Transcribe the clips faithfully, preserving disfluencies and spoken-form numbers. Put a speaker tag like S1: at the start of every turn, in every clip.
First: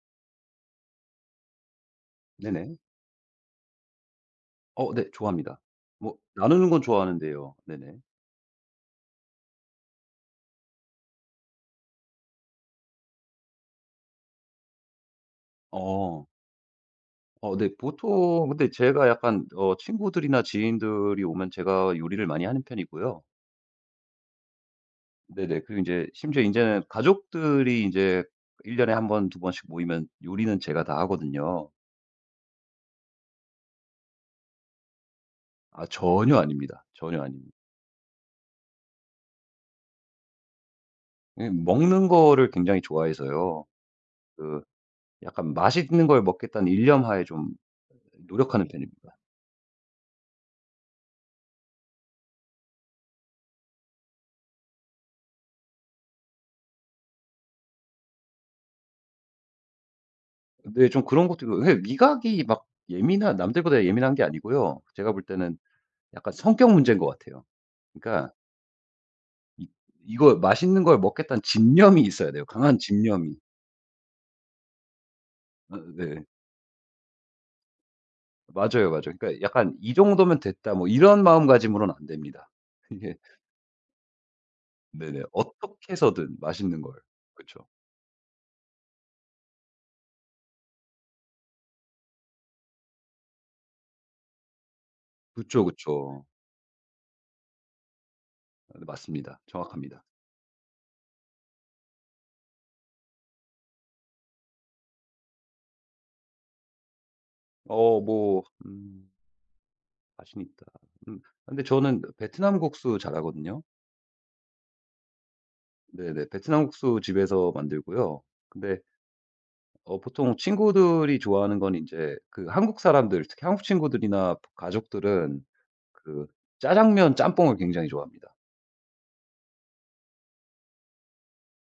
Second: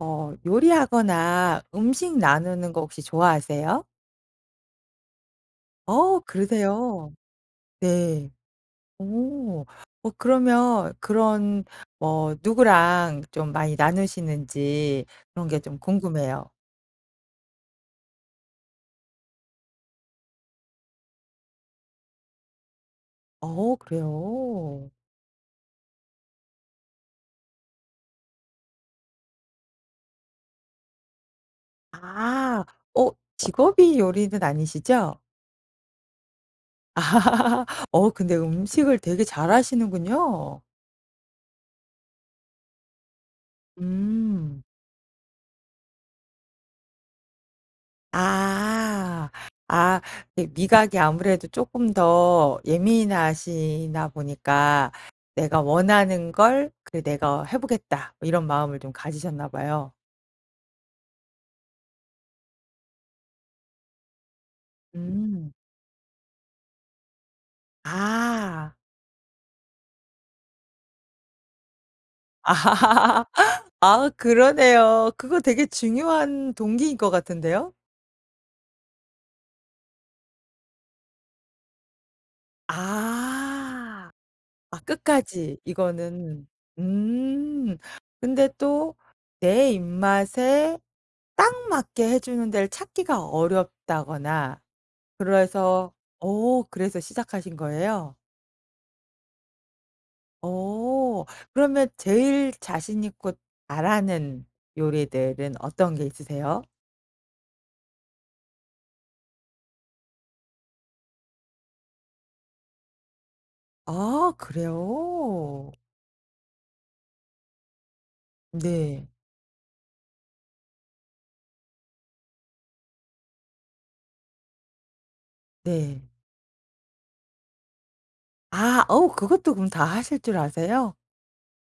S1: 어 요리하거나 음식 나누는
S2: 네네.
S1: 거 혹시 좋아하세요?
S2: 어 네. 좋아합니다. 뭐
S1: 어
S2: 나누는 건
S1: 그러세요.
S2: 좋아하는데요. 네네.
S1: 네. 오. 어 그러면 그런 뭐 누구랑 좀 많이 나누시는지 그런 게 좀
S2: 어.
S1: 궁금해요.
S2: 어 네. 보통 근데 제가 약간 어 친구들이나 지인들이 오면 제가 요리를 많이 하는 편이고요.
S1: 어 그래요?
S2: 네네. 그리고 이제 심지어 이제는 가족들이 이제일 년에 한 번, 두 번씩 모이면 요리는 제가 다 하거든요.
S1: 아. 어 직업이 요리는 아니시죠?
S2: 아 전혀 아닙니다. 전혀 아닙니다.
S1: 아, 어 근데 음식을 되게 잘하시는군요.
S2: 예 먹는 거를 굉장히 좋아해서요. 그
S1: 음.
S2: 약간 맛있는 걸 먹겠다는 일념하에 좀 노력하는 편입니다.
S1: 아. 아 이 미각이 아무래도 조금 더 예민하시나 보니까 '내가 원하는 걸 그 내가 해 보겠다.' 이런 마음을 좀 가지셨나 봐요.
S2: 네. 좀 그런 것도 있고 왜 미각이 막 예민한 남들보다 예민한 게 아니고요. 제가 볼
S1: 음.
S2: 때는 약간 성격 문제인 것 같아요. 그러니까
S1: 아.
S2: 이 이거 맛있는 걸 먹겠다는 집념이 있어야 돼요,
S1: 아
S2: 강한 집념이.
S1: 아, 그러네요. 그거 되게
S2: 어 네.
S1: 중요한 동기인 것 같은데요?
S2: 맞아요, 맞아요. 그러니까 약간 '이 정도면 됐다.' 뭐 이런 마음가짐으로는 안 됩니다. 이게
S1: 아. 아
S2: 네네.
S1: 끝까지
S2: 어떻게 해서든
S1: 이거는
S2: 맛있는 걸. 그쵸.
S1: 음. 근데 또 내 입맛에 딱 맞게 해 주는 데를 찾기가 어렵다거나
S2: 그쵸,
S1: 그래서
S2: 그쵸.
S1: 오 그래서 시작하신 거예요?
S2: 아 네 맞습니다. 정확합니다.
S1: 오 그러면 제일 자신 있고 잘하는 요리들은 어떤 게 있으세요?
S2: 어 뭐 음 자신 있다. 음 근데 저는 베트남 국수 잘하거든요.
S1: 아 그래요?
S2: 네네. 베트남 국수 집에서 만들고요. 근데
S1: 네.
S2: 어 보통 친구들이 좋아하는 건 이제 그 한국 사람들, 특히 한국 친구들이나 가족들은
S1: 네.
S2: 그 짜장면 짬뽕을 굉장히 좋아합니다.
S1: 아 어우 그것도 그럼 다 하실 줄 아세요?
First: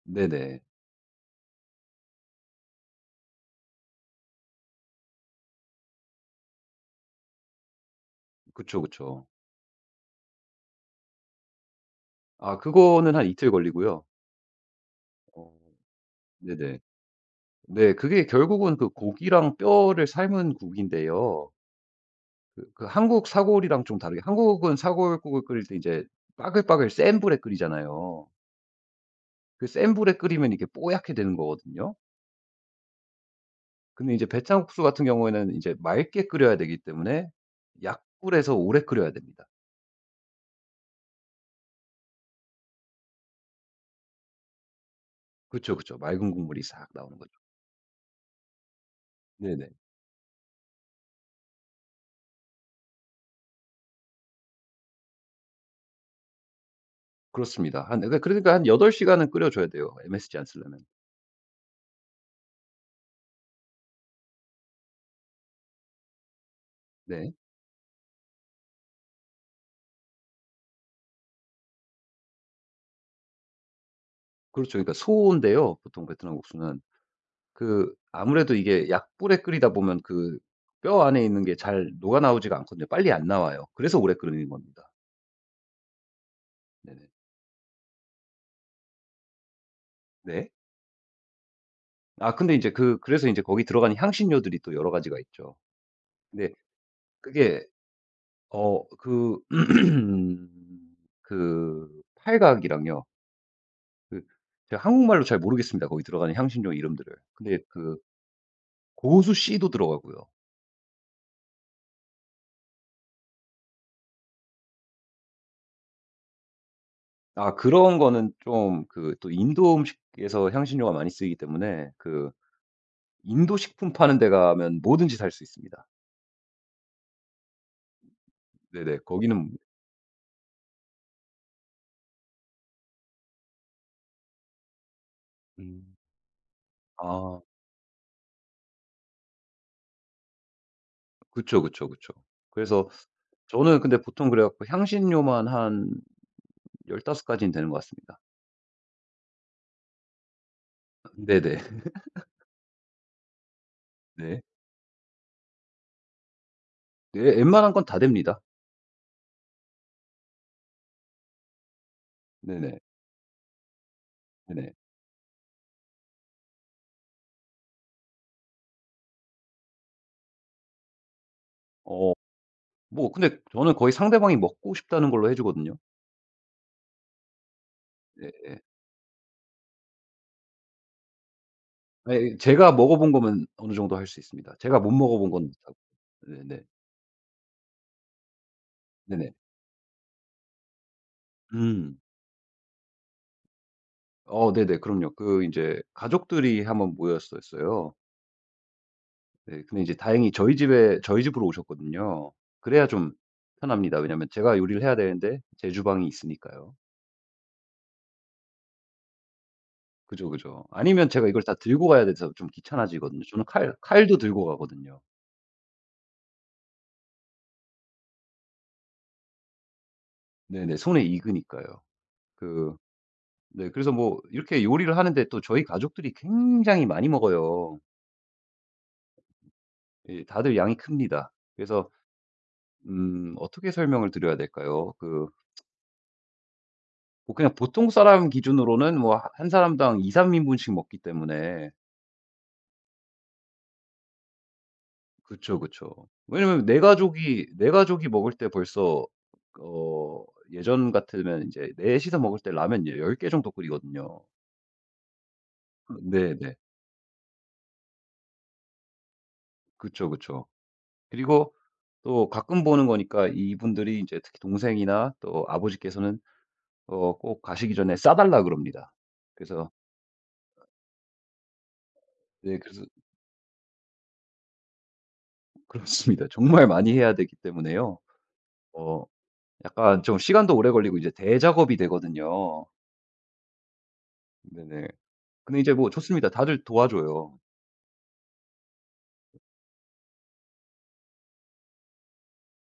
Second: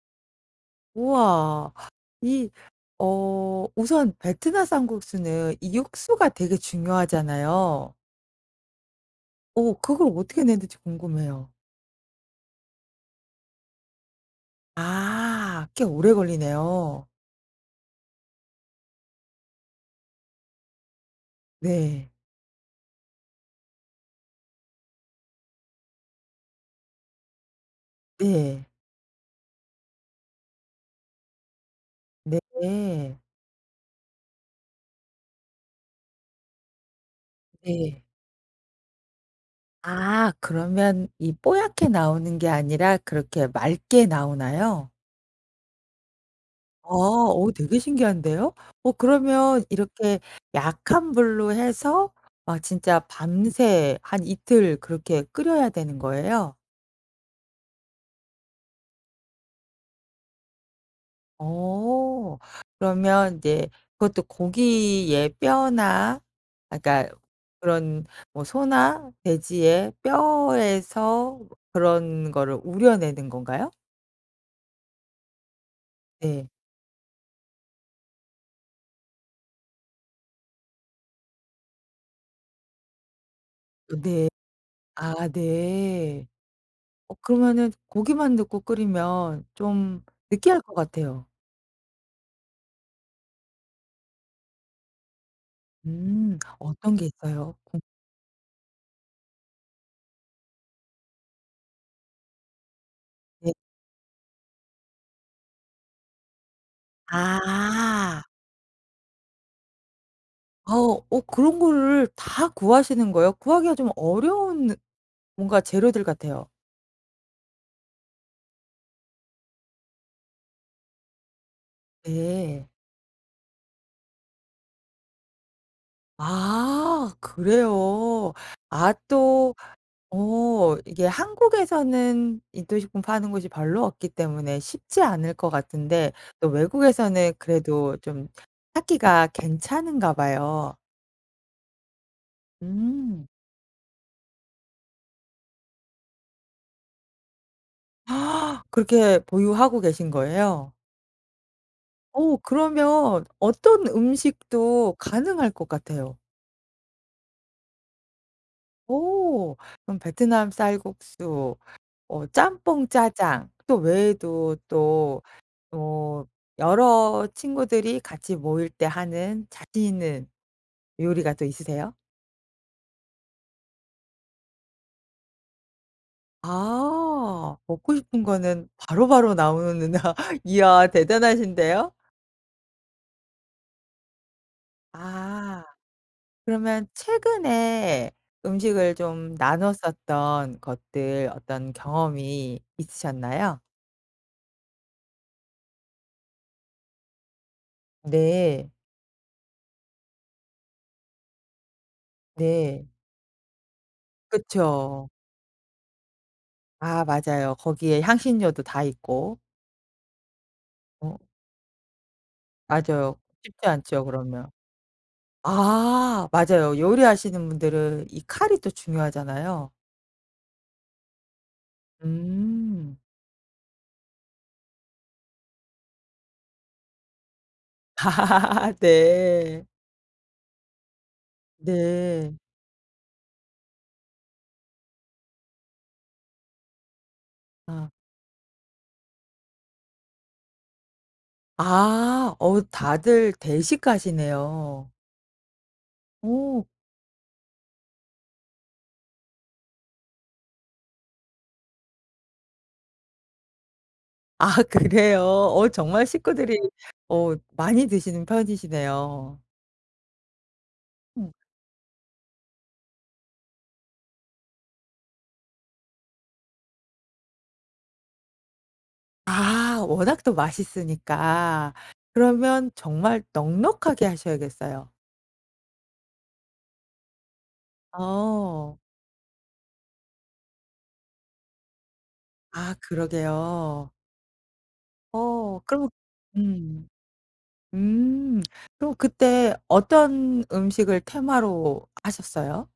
S2: 네네.
S1: 우와. 이 어 우선 베트남 쌀국수는 이 육수가 되게 중요하잖아요.
S2: 그쵸, 그쵸.
S1: 어 그걸 어떻게 내는지 궁금해요.
S2: 아 그거는 한 이틀 걸리고요. 어
S1: 아 꽤 오래
S2: 네네.
S1: 걸리네요.
S2: 네 그게 결국은 그 고기랑 뼈를 삶은 국인데요.
S1: 네.
S2: 그 그 한국 사골이랑 좀 다르게 한국은 사골국을 끓일 때 이제 빠글빠글 센 불에 끓이잖아요.
S1: 네.
S2: 그 센 불에 끓이면 이게 뽀얗게 되는 거거든요.
S1: 네.
S2: 근데 이제 배창국수 같은 경우에는 이제 맑게 끓여야 되기 때문에
S1: 네.
S2: 약불에서 오래 끓여야 됩니다.
S1: 아 그러면 이 뽀얗게 나오는 게 아니라 그렇게 맑게 나오나요?
S2: 그쵸, 그쵸. 맑은 국물이 싹
S1: 아
S2: 나오는 거죠.
S1: 어 되게 신기한데요? 어 그러면
S2: 네네.
S1: 이렇게 약한 불로 해서 막 진짜 밤새 한 이틀 그렇게 끓여야 되는 거예요?
S2: 그렇습니다. 한 그러니까 그러니까 한 여덟 시간은 끓여 줘야 돼요, 엠에스지 안 쓰려면.
S1: 어. 그러면 이제 그것도 고기의 뼈나 아 그러니까
S2: 네.
S1: 그런 뭐 소나 돼지의 뼈에서 그런 거를 우려내는 건가요?
S2: 그렇죠. 그러니까 소인데요, 보통 베트남
S1: 네.
S2: 국수는. 그 아무래도 이게 약불에 끓이다 보면 그 뼈 안에 있는 게 잘 녹아 나오지가 않거든요. 빨리 안 나와요.
S1: 어
S2: 그래서 오래
S1: 네.
S2: 끓이는 겁니다.
S1: 아 네.
S2: 네네.
S1: 어 그러면은 고기만 넣고 끓이면 좀
S2: 네.
S1: 느끼할 것 같아요.
S2: 아 근데 이제 그 그래서 이제 거기 들어가는 향신료들이 또 여러 가지가 있죠.
S1: 음.
S2: 근데
S1: 어떤 게 있어요?
S2: 그게
S1: 궁
S2: 어 그 그 팔각이랑요.
S1: 네.
S2: 그 제가 한국말로 잘 모르겠습니다, 거기 들어가는 향신료 이름들을. 근데 그
S1: 아.
S2: 고수 씨도 들어가고요.
S1: 어. 어 그런 거를 다 구하시는 거예요? 구하기가 좀 어려운 뭔가 재료들 같아요.
S2: 아 그런 거는 좀 그 또 인도 음식에서 향신료가 많이 쓰이기 때문에 그
S1: 네.
S2: 인도 식품 파는 데 가면 뭐든지 살 수 있습니다.
S1: 아 그래요. 아
S2: 네네. 거기는
S1: 또 어 이게 한국에서는 인도식품 파는 곳이 별로 없기 때문에 쉽지 않을 것
S2: 음.
S1: 같은데 또 외국에서는
S2: 아
S1: 그래도 좀 찾기가 괜찮은가 봐요.
S2: 그쵸, 그쵸, 그쵸. 그래서
S1: 음.
S2: 저는 근데 보통 그래 갖고 향신료만 한 열다섯 가지는 되는 것 같습니다.
S1: 그렇게 보유하고 계신 거예요?
S2: 네네.
S1: 어 그러면 어떤
S2: 네.
S1: 음식도 가능할 것 같아요.
S2: 네 웬만한 건 다 됩니다.
S1: 오. 그럼 베트남 쌀국수, 어
S2: 네네.
S1: 짬뽕 짜장 또 외에도
S2: 네네.
S1: 또 어 여러 친구들이 같이 모일 때 하는 자신 있는 요리가 또 있으세요?
S2: 어 뭐 근데 저는 거의 상대방이 먹고 싶다는 걸로 해 주거든요.
S1: 아. 먹고 싶은
S2: 예예.
S1: 거는 바로바로 나오는구나. 이야 대단하신데요.
S2: 아니 제가 먹어 본 거면 어느 정도 할 수 있습니다. 제가 못 먹어 본 건 못
S1: 아.
S2: 하고. 네네.
S1: 그러면 최근에 음식을
S2: 네네.
S1: 좀 나눴었던 것들 어떤
S2: 음.
S1: 경험이 있으셨나요?
S2: 어 네네. 그럼요. 그 인제 가족들이 한번 모였었어요.
S1: 네.
S2: 네. 근데 이제 다행히 저희 집에 저희 집으로 오셨거든요. 그래야
S1: 네.
S2: 좀 편합니다. 왜냐면 제가 요리를 해야
S1: 그쵸.
S2: 되는데 제 주방이 있으니까요.
S1: 아 맞아요. 거기에 향신료도 다 있고.
S2: 그죠, 그죠. 아니면
S1: 어
S2: 제가 이걸 다 들고 가야 돼서 좀
S1: 맞아요.
S2: 귀찮아지거든요. 저는
S1: 쉽지
S2: 칼
S1: 않죠
S2: 칼도 들고
S1: 그러면.
S2: 가거든요.
S1: 아 맞아요. 요리하시는 분들은 이 칼이 또 중요하잖아요.
S2: 네네. 손에 익으니까요. 그
S1: 음.
S2: 네 그래서 뭐 이렇게 요리를 하는데 또 저희 가족들이 굉장히 많이 먹어요.
S1: 네.
S2: 예 다들 양이 큽니다. 그래서
S1: 네.
S2: 음 어떻게 설명을 드려야 될까요? 그 뭐 그냥 보통
S1: 아.
S2: 사람 기준으로는 뭐 한 사람당 두세 인분씩 먹기 때문에.
S1: 아. 어 다들 대식가시네요.
S2: 그쵸, 그쵸. 왜냐면
S1: 어
S2: 내 가족이 내 가족이 먹을 때 벌써 어 예전 같으면 이제 넷이서 먹을 때 라면 열10개 정도 끓이거든요.
S1: 아 그래요? 어 정말
S2: 네네.
S1: 식구들이 어 많이 드시는 편이시네요.
S2: 그쵸, 그쵸.
S1: 음.
S2: 그리고 또 가끔 보는 거니까 이분들이 이제 특히 동생이나 또 아버지께서는 어 꼭 가시기 전에 싸 달라 그럽니다. 그래서
S1: 아 워낙 또 맛있으니까.
S2: 네
S1: 그러면
S2: 그래서
S1: 정말 넉넉하게 하셔야겠어요.
S2: 그렇습니다. 정말 많이 해야 되기 때문에요.
S1: 어.
S2: 어 약간 좀 시간도 오래 걸리고 이제 대작업이 되거든요.
S1: 아 그러게요.
S2: 네네. 근데
S1: 어
S2: 이제 뭐
S1: 그럼
S2: 좋습니다. 다들
S1: 음.
S2: 도와줘요.
S1: 음. 그럼 그때 어떤 음식을 테마로 하셨어요?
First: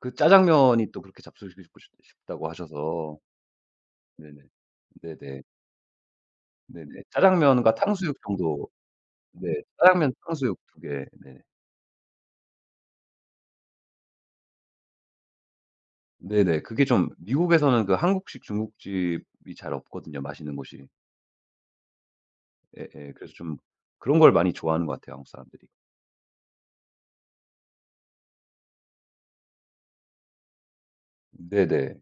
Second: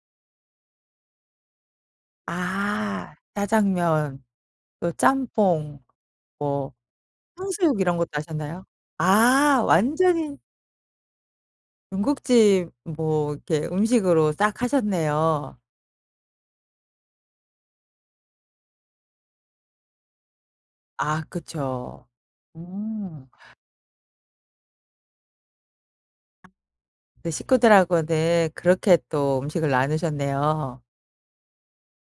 S2: 그 짜장면이 또 그렇게 잡수시고 싶 싶다고
S1: 아
S2: 하셔서.
S1: 짜장면
S2: 네네.
S1: 또
S2: 네네.
S1: 짬뽕 뭐
S2: 네네. 짜장면과
S1: 탕수육 이런 것도
S2: 탕수육
S1: 하셨나요?
S2: 정도. 네
S1: 아
S2: 짜장면
S1: 완전히
S2: 탕수육 두 개. 네.
S1: 중국집 뭐 이렇게 음식으로 싹 하셨네요.
S2: 네네. 그게 좀 미국에서는 그 한국식 중국집이 잘 없거든요, 맛있는 곳이.
S1: 아 그쵸.
S2: 예예.
S1: 음.
S2: 그래서 좀 그런 걸 많이 좋아하는 것 같아요, 한국 사람들이.
S1: 네 식구들하고는 그렇게 또 음식을 나누셨네요.
S2: 네네.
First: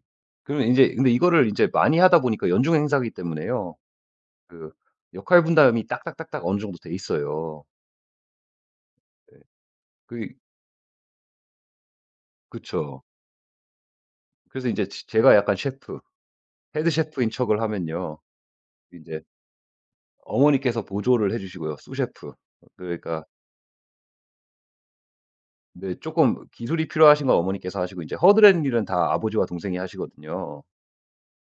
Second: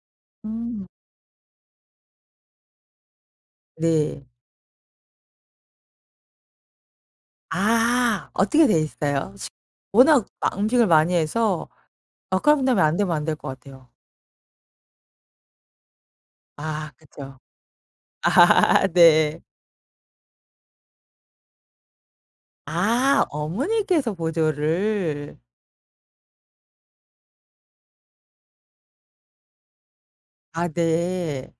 S2: 그러면
S1: 음.
S2: 인제 근데 이거를 인제 많이 하다 보니까 연중 행사기 때문에요.
S1: 네.
S2: 그 역할 분담이 딱딱딱딱 어느 정도 돼 있어요.
S1: 아 어떻게 돼 있어요?
S2: 예.
S1: 식 워낙
S2: 그
S1: 막 음식을 많이 해서 마카롱라면 안
S2: 그쵸.
S1: 되면 안 될 것 같아요.
S2: 그래서 인제 제 제가 약간 셰프, 헤드
S1: 아
S2: 셰프인
S1: 그쵸.
S2: 척을 하면요.
S1: 아
S2: 인제
S1: 네.
S2: 어머니께서 보조를 해 주시고요, 수 셰프. 그러니까
S1: 아 어머니께서 보조를.
S2: 네. 조금 기술이 필요하신 건 어머니께서 하시고 이제 허드렛 일은 다 아버지와 동생이 하시거든요.
S1: 아 네.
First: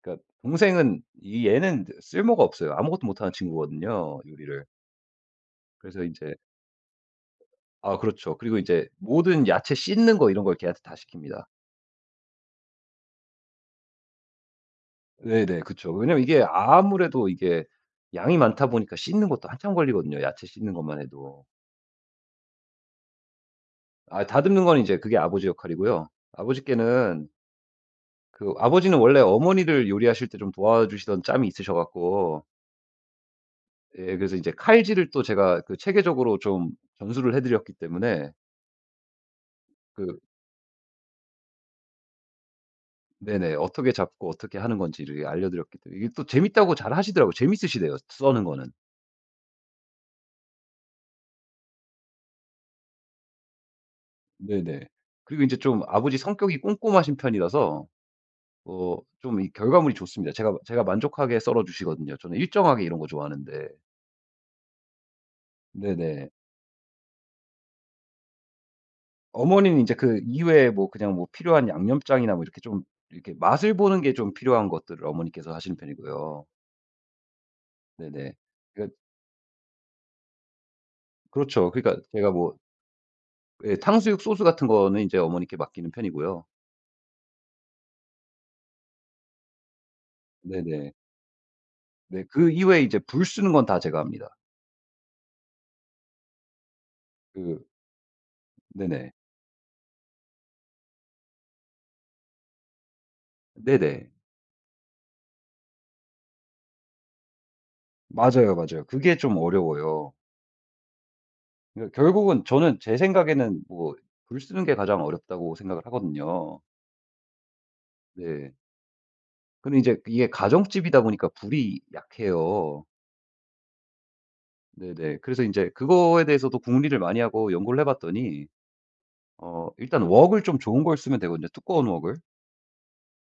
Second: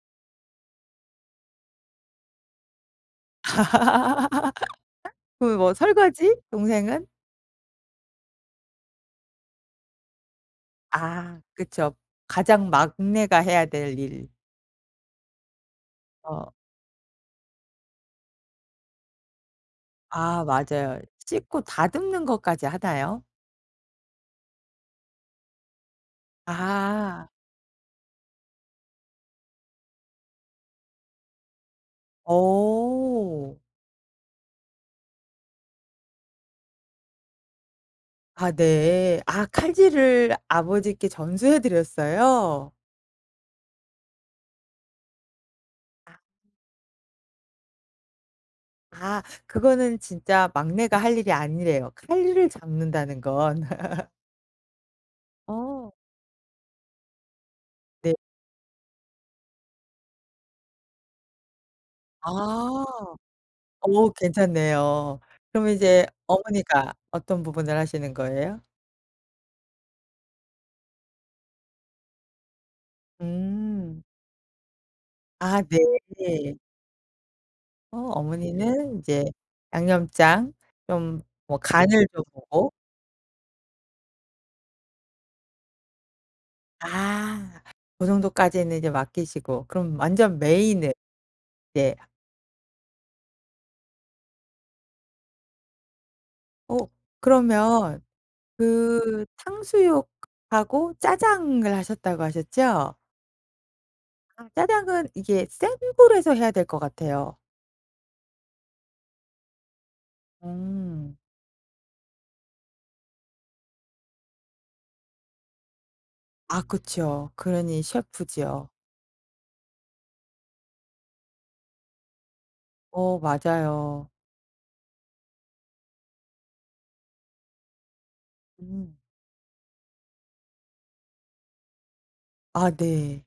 S2: 그러니까 동생은 이 얘는 쓸모가 없어요. 아무것도 못하는 친구거든요, 요리를.
S1: 그럼 뭐
S2: 그래서 이
S1: 설거지?
S2: 제
S1: 동생은?
S2: 아 그렇죠. 그리고 이제 모든 야채 씻는 거 이런 걸 걔한테 다
S1: 아
S2: 시킵니다.
S1: 그쵸. 가장 막내가 해야 될 일.
S2: 네네. 그쵸. 왜냐면 이게
S1: 어
S2: 아무래도 이게 양이 많다 보니까 씻는 것도 한참 걸리거든요,
S1: 아
S2: 야채 씻는 것만
S1: 맞아요.
S2: 해도.
S1: 씻고 다듬는 것까지 하나요?
S2: 아 다듬는 건 이제 그게 아버지 역할이고요. 아버지께는
S1: 아.
S2: 그 아버지는 원래 어머니를 요리하실 때 좀 도와주시던 짬이 있으셔 갖고
S1: 어.
S2: 예 그래서 이제 칼질을 또 제가 그 체계적으로 좀 전수를 해 드렸기 때문에.
S1: 아 네. 아
S2: 그
S1: 칼질을 아버지께 전수해 드렸어요?
S2: 네네. 어떻게 잡고 어떻게 하는 건지를 알려 드렸기 때문에 이게
S1: 아
S2: 또 재밌다고 잘 하시더라고요. 재밌으시대요 써는 거는.
S1: 아 그거는 진짜 막내가 할 일이 아니래요. 칼을 잡는다는 건.
S2: 네네. 그리고 이제 좀
S1: 어
S2: 아버지 성격이 꼼꼼하신 편이라서
S1: 네.
S2: 어 좀이 결과물이 좋습니다. 제가 제가 만족하게 썰어 주시거든요. 저는 일정하게 이런
S1: 아.
S2: 거 좋아하는데.
S1: 어 괜찮네요. 그럼 이제
S2: 네네.
S1: 어머니가 어떤 부분을 하시는 거예요?
S2: 어머니는 이제 그 이외에 뭐 그냥 뭐 필요한 양념장이나 뭐 이렇게 좀 이렇게 맛을 보는
S1: 음.
S2: 게 좀 필요한 것들을 어머니께서
S1: 아
S2: 하시는 편이고요.
S1: 네. 어
S2: 네네. 그러니까
S1: 어머니는 인제 양념장 좀 뭐
S2: 그렇죠. 그러니까
S1: 간을 좀
S2: 제가 뭐
S1: 보고
S2: 예 탕수육 소스 같은 거는 인제 어머니께 맡기는 편이고요.
S1: 아 고 정도까지는 이제 맡기시고 그럼 완전
S2: 네네.
S1: 메인을 이제
S2: 네 그 이외에 이제 불 쓰는 건 다 제가 합니다.
S1: 어
S2: 그
S1: 그러면
S2: 네네.
S1: 그 탕수육하고 짜장을 하셨다고 하셨죠?
S2: 네네.
S1: 아. 짜장은 이게 센 불에서 해야 될 것 같아요.
S2: 맞아요, 맞아요. 그게 좀 어려워요.
S1: 음.
S2: 그러니까 결국은 저는 제 생각에는 뭐 불 쓰는 게 가장 어렵다고 생각을 하거든요.
S1: 아 그쵸. 그러니
S2: 네.
S1: 셰프죠.
S2: 근데 이제 이게 가정집이다 보니까 불이 약해요.
S1: 어 맞아요.
S2: 네네. 그래서 인제 그거에 대해서도 궁리를 많이 하고 연구를 해 봤더니
S1: 음.
S2: 어 일단 웍을 좀 좋은 걸 쓰면 되거든요, 두꺼운 웍을.
S1: 아 네.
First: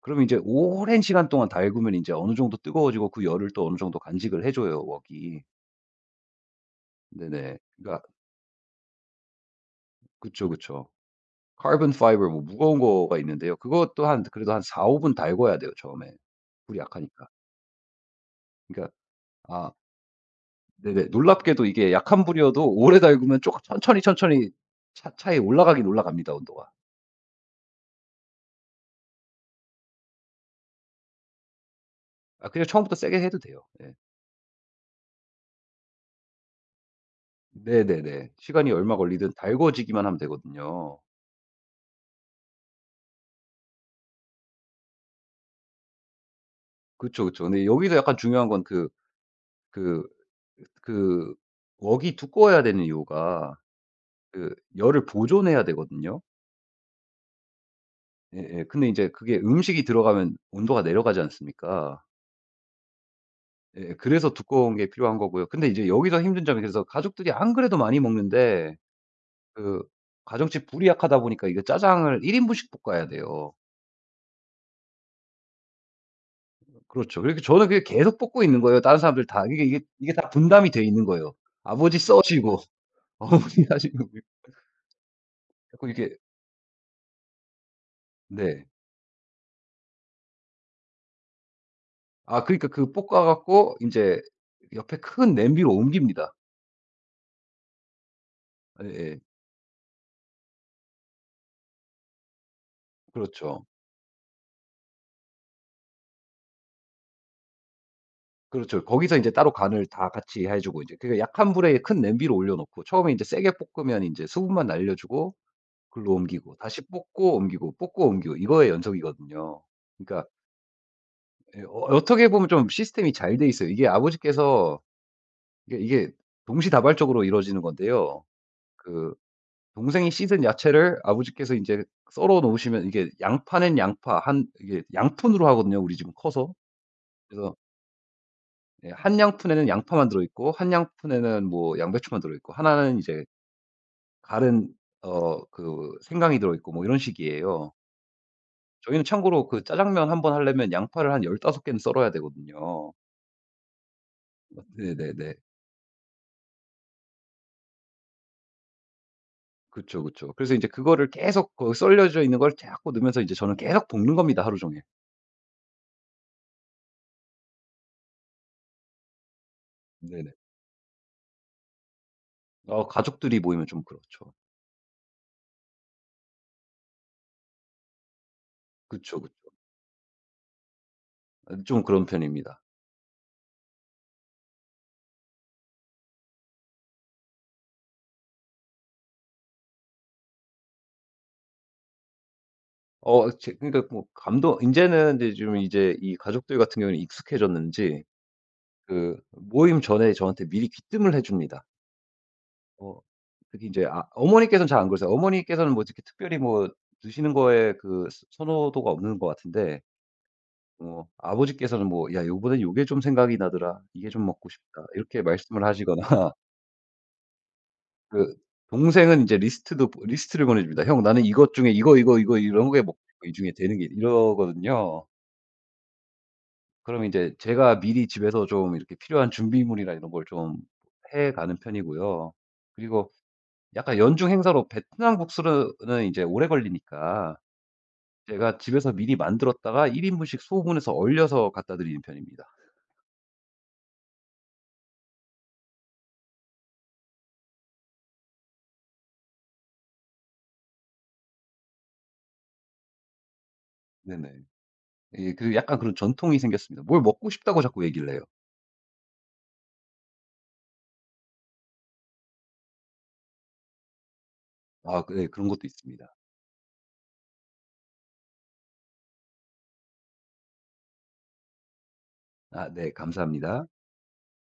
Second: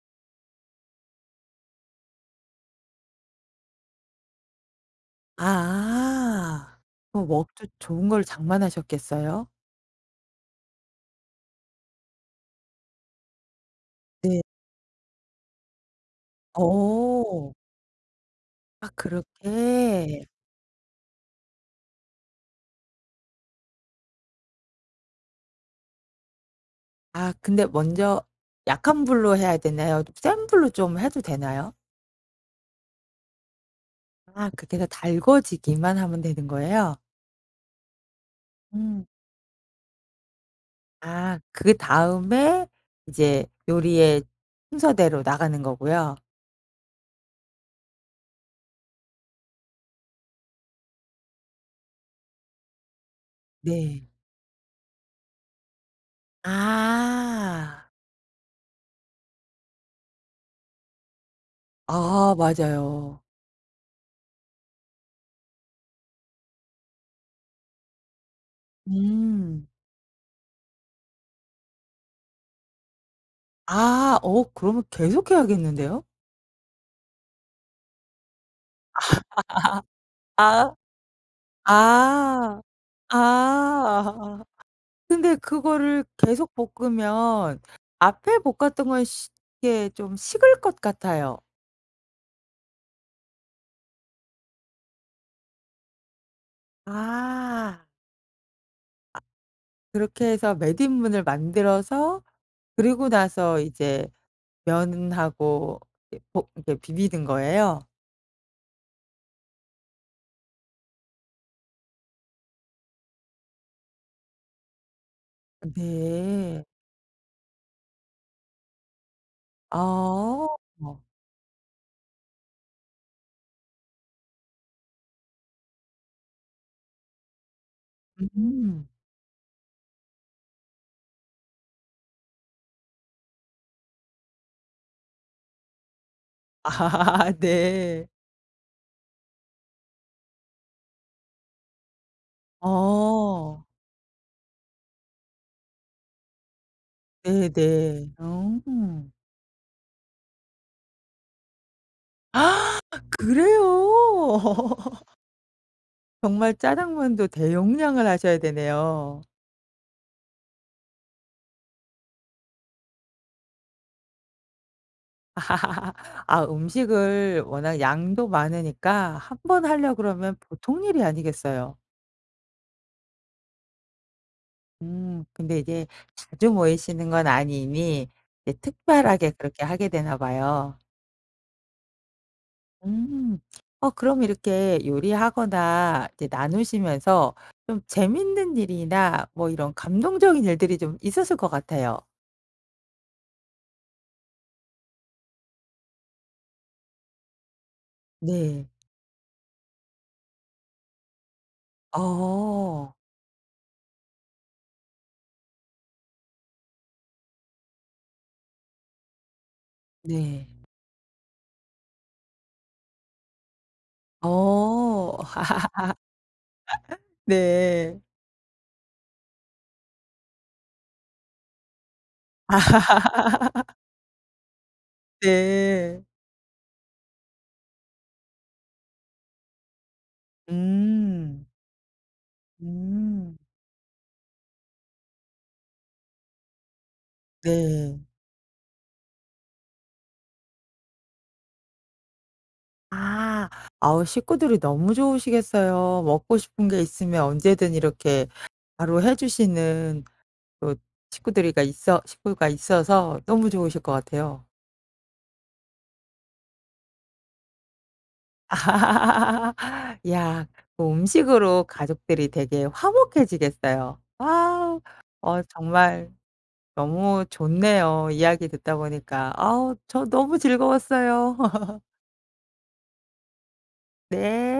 S2: 그러면 이제 오랜 시간 동안 달구면 이제 어느 정도 뜨거워지고 그 열을 또 어느 정도 간직을 해 줘요 웍이.
S1: 아. 어
S2: 네네.
S1: 먹도
S2: 그러니까
S1: 좋은 걸 장만하셨겠어요?
S2: 그쵸, 그쵸. 카본파이버 뭐 무거운 거가 있는데요. 그것도 한
S1: 네.
S2: 그래도 한 사오 분 달궈야 돼요 처음에. 불이 약하니까.
S1: 어. 아
S2: 그러니까 아
S1: 그렇게.
S2: 네네. 놀랍게도 이게 약한 불이어도 오래 달구면 쪼금 천천히, 천천히 차 차에 올라가긴 올라갑니다 온도가.
S1: 아 근데 먼저 약한 불로 해야 되나요? 센 불로 좀 해도 되나요?
S2: 아 그냥 처음부터 세게 해도 돼요. 예.
S1: 아 그렇게 해서 달궈지기만 하면 되는 거예요?
S2: 네네네. 시간이 얼마
S1: 음.
S2: 걸리든 달궈지기만 하면 되거든요.
S1: 아 그다음에 이제 요리의 순서대로 나가는 거고요?
S2: 그쵸, 그쵸. 근데 여기서 약간 중요한 건그 그 그 웍이 두꺼워야 되는 이유가
S1: 네.
S2: 그 열을 보존해야 되거든요.
S1: 아.
S2: 예예. 근데 이제 그게 음식이 들어가면 온도가 내려가지 않습니까?
S1: 아 맞아요.
S2: 예. 그래서 두꺼운 게 필요한 거고요. 근데 이제 여기서 힘든 점이, 그래서 가족들이 안 그래도 많이 먹는데
S1: 음.
S2: 그 가정집 불이 약하다 보니까 이거 짜장을 일 인분씩 볶아야 돼요.
S1: 아 어 그러면 계속 해야겠는데요?
S2: 그렇죠. 그렇게 저는 그게 계속 볶고 있는 거예요, 다른 사람들 다 이게 이게 이게 다 분담이
S1: 아.
S2: 돼 있는 거예요. 아버지 써시고
S1: 아.
S2: 어머니 하시고
S1: 아. 근데
S2: 자꾸
S1: 그거를
S2: 이렇게
S1: 계속 볶으면 앞에
S2: 네.
S1: 볶았던 건 시 이게 좀 식을 것 같아요.
S2: 아 그러니까 그 볶아 갖고 이제 옆에 큰 냄비로 옮깁니다.
S1: 아.
S2: 예예.
S1: 그렇게 해서 매듭문을 만들어서 그리고 나서
S2: 그렇죠.
S1: 이제 면하고 이렇게 볶 이렇게 비비는 거예요.
S2: 그렇죠. 거기서 인제 따로 간을 다 같이 해 주고 이제 그 약한 불에 큰 냄비로 올려 놓고 처음에 인제 세게 볶으면 인제 수분만 날려 주고 글로 옮기고
S1: 네.
S2: 다시 볶고 옮기고 볶고 옮기고 이거의 연속이거든요. 그러니까
S1: 아.
S2: 예 어 어떻게 보면 좀 시스템이 잘 돼 있어요. 이게 아버지께서 이게 이게 동시다발적으로 이루어지는 건데요.
S1: 음.
S2: 그 동생이 씻은 야채를 아버지께서 이제 썰어 놓으시면 이게 양파는 양파 한 이게 양푼으로 하거든요, 우리 집은 커서.
S1: 아
S2: 그래서
S1: 네.
S2: 예 한 양푼에는 양파만 들어 있고 한 양푼에는 뭐 양배추만 들어 있고 하나는 이제
S1: 어.
S2: 갈은 어 그 생강이 들어 있고 뭐 이런 식이에요.
S1: 네네. 어.
S2: 저희는 참고로 그 짜장면 한 번 하려면 양파를 한 열다섯 개는 썰어야 되거든요.
S1: 그래요?
S2: 네네네.
S1: 정말 짜장면도 대용량을 하셔야 되네요.
S2: 그쵸, 그쵸. 그래서 이제 그거를 계속 그 썰려져 있는 걸 자꾸 넣으면서 이제 저는 계속 볶는 겁니다, 하루 종일.
S1: 아 음식을 워낙 양도 많으니까 한 번 하려
S2: 네네.
S1: 그러면 보통 일이 아니겠어요.
S2: 어 가족들이 모이면 좀 그렇죠.
S1: 음 근데 이제 자주 모이시는 건 아니니 이제
S2: 그쵸,
S1: 특별하게
S2: 그쵸.
S1: 그렇게 하게 되나 봐요.
S2: 좀 그런 편입니다.
S1: 음. 어 그럼 이렇게 요리하거나 이제 나누시면서 좀 재밌는 일이나 뭐 이런 감동적인 일들이 좀 있었을 것 같아요.
S2: 어 제 그러니까 뭐 감동 이제는 이제 좀 이제 이 가족들 같은 경우는 익숙해졌는지
S1: 네.
S2: 그 모임 전에 저한테 미리 귀뜸을 해 줍니다. 어
S1: 어.
S2: 특히 이제 아 어머니께서는 잘 안 그러세요. 어머니께서는 뭐 이렇게 특별히 뭐 드시는 거에 그 스- 선호도가 없는 것 같은데
S1: 네.
S2: 어 아버지께서는 뭐 "야 요번엔 요게 좀 생각이 나더라. 이게 좀 먹고 싶다."
S1: 어.
S2: 이렇게 말씀을 하시거나
S1: 네.
S2: 그 동생은 이제 리스트도 리스트를 보내 줍니다. "형 나는 이것 중에 이거, 이거, 이거
S1: 아
S2: 이런 게 먹고 싶고 이 중에 되는 게" 이러거든요.
S1: 네.
S2: 그럼 이제 제가 미리 집에서 좀 이렇게 필요한 준비물이나 이런 걸 좀 해
S1: 음.
S2: 가는 편이고요. 그리고
S1: 음.
S2: 약간 연중 행사로 베트남 국수는 이제 오래 걸리니까
S1: 네.
S2: 제가 집에서 미리 만들었다가 일 인분씩 소분해서 얼려서 갖다 드리는 편입니다.
S1: 아. 아우 식구들이 너무 좋으시겠어요. 먹고 싶은 게 있으면 언제든 이렇게 바로 해 주시는 또 식구들이가 있어 식구가 있어서 너무 좋으실 것
S2: 네네.
S1: 같아요.
S2: 예 그 약간 그런 전통이 생겼습니다. 뭘 먹고 싶다고 자꾸 얘기를 해요.
S1: 야 그 음식으로 가족들이 되게 화목해지겠어요. 와우.
S2: 아 그 예
S1: 어
S2: 그런 것도 있습니다.
S1: 정말 너무 좋네요. 이야기 듣다 보니까. 아우 저 너무 즐거웠어요.
S2: 아 네 감사합니다.
S1: 네.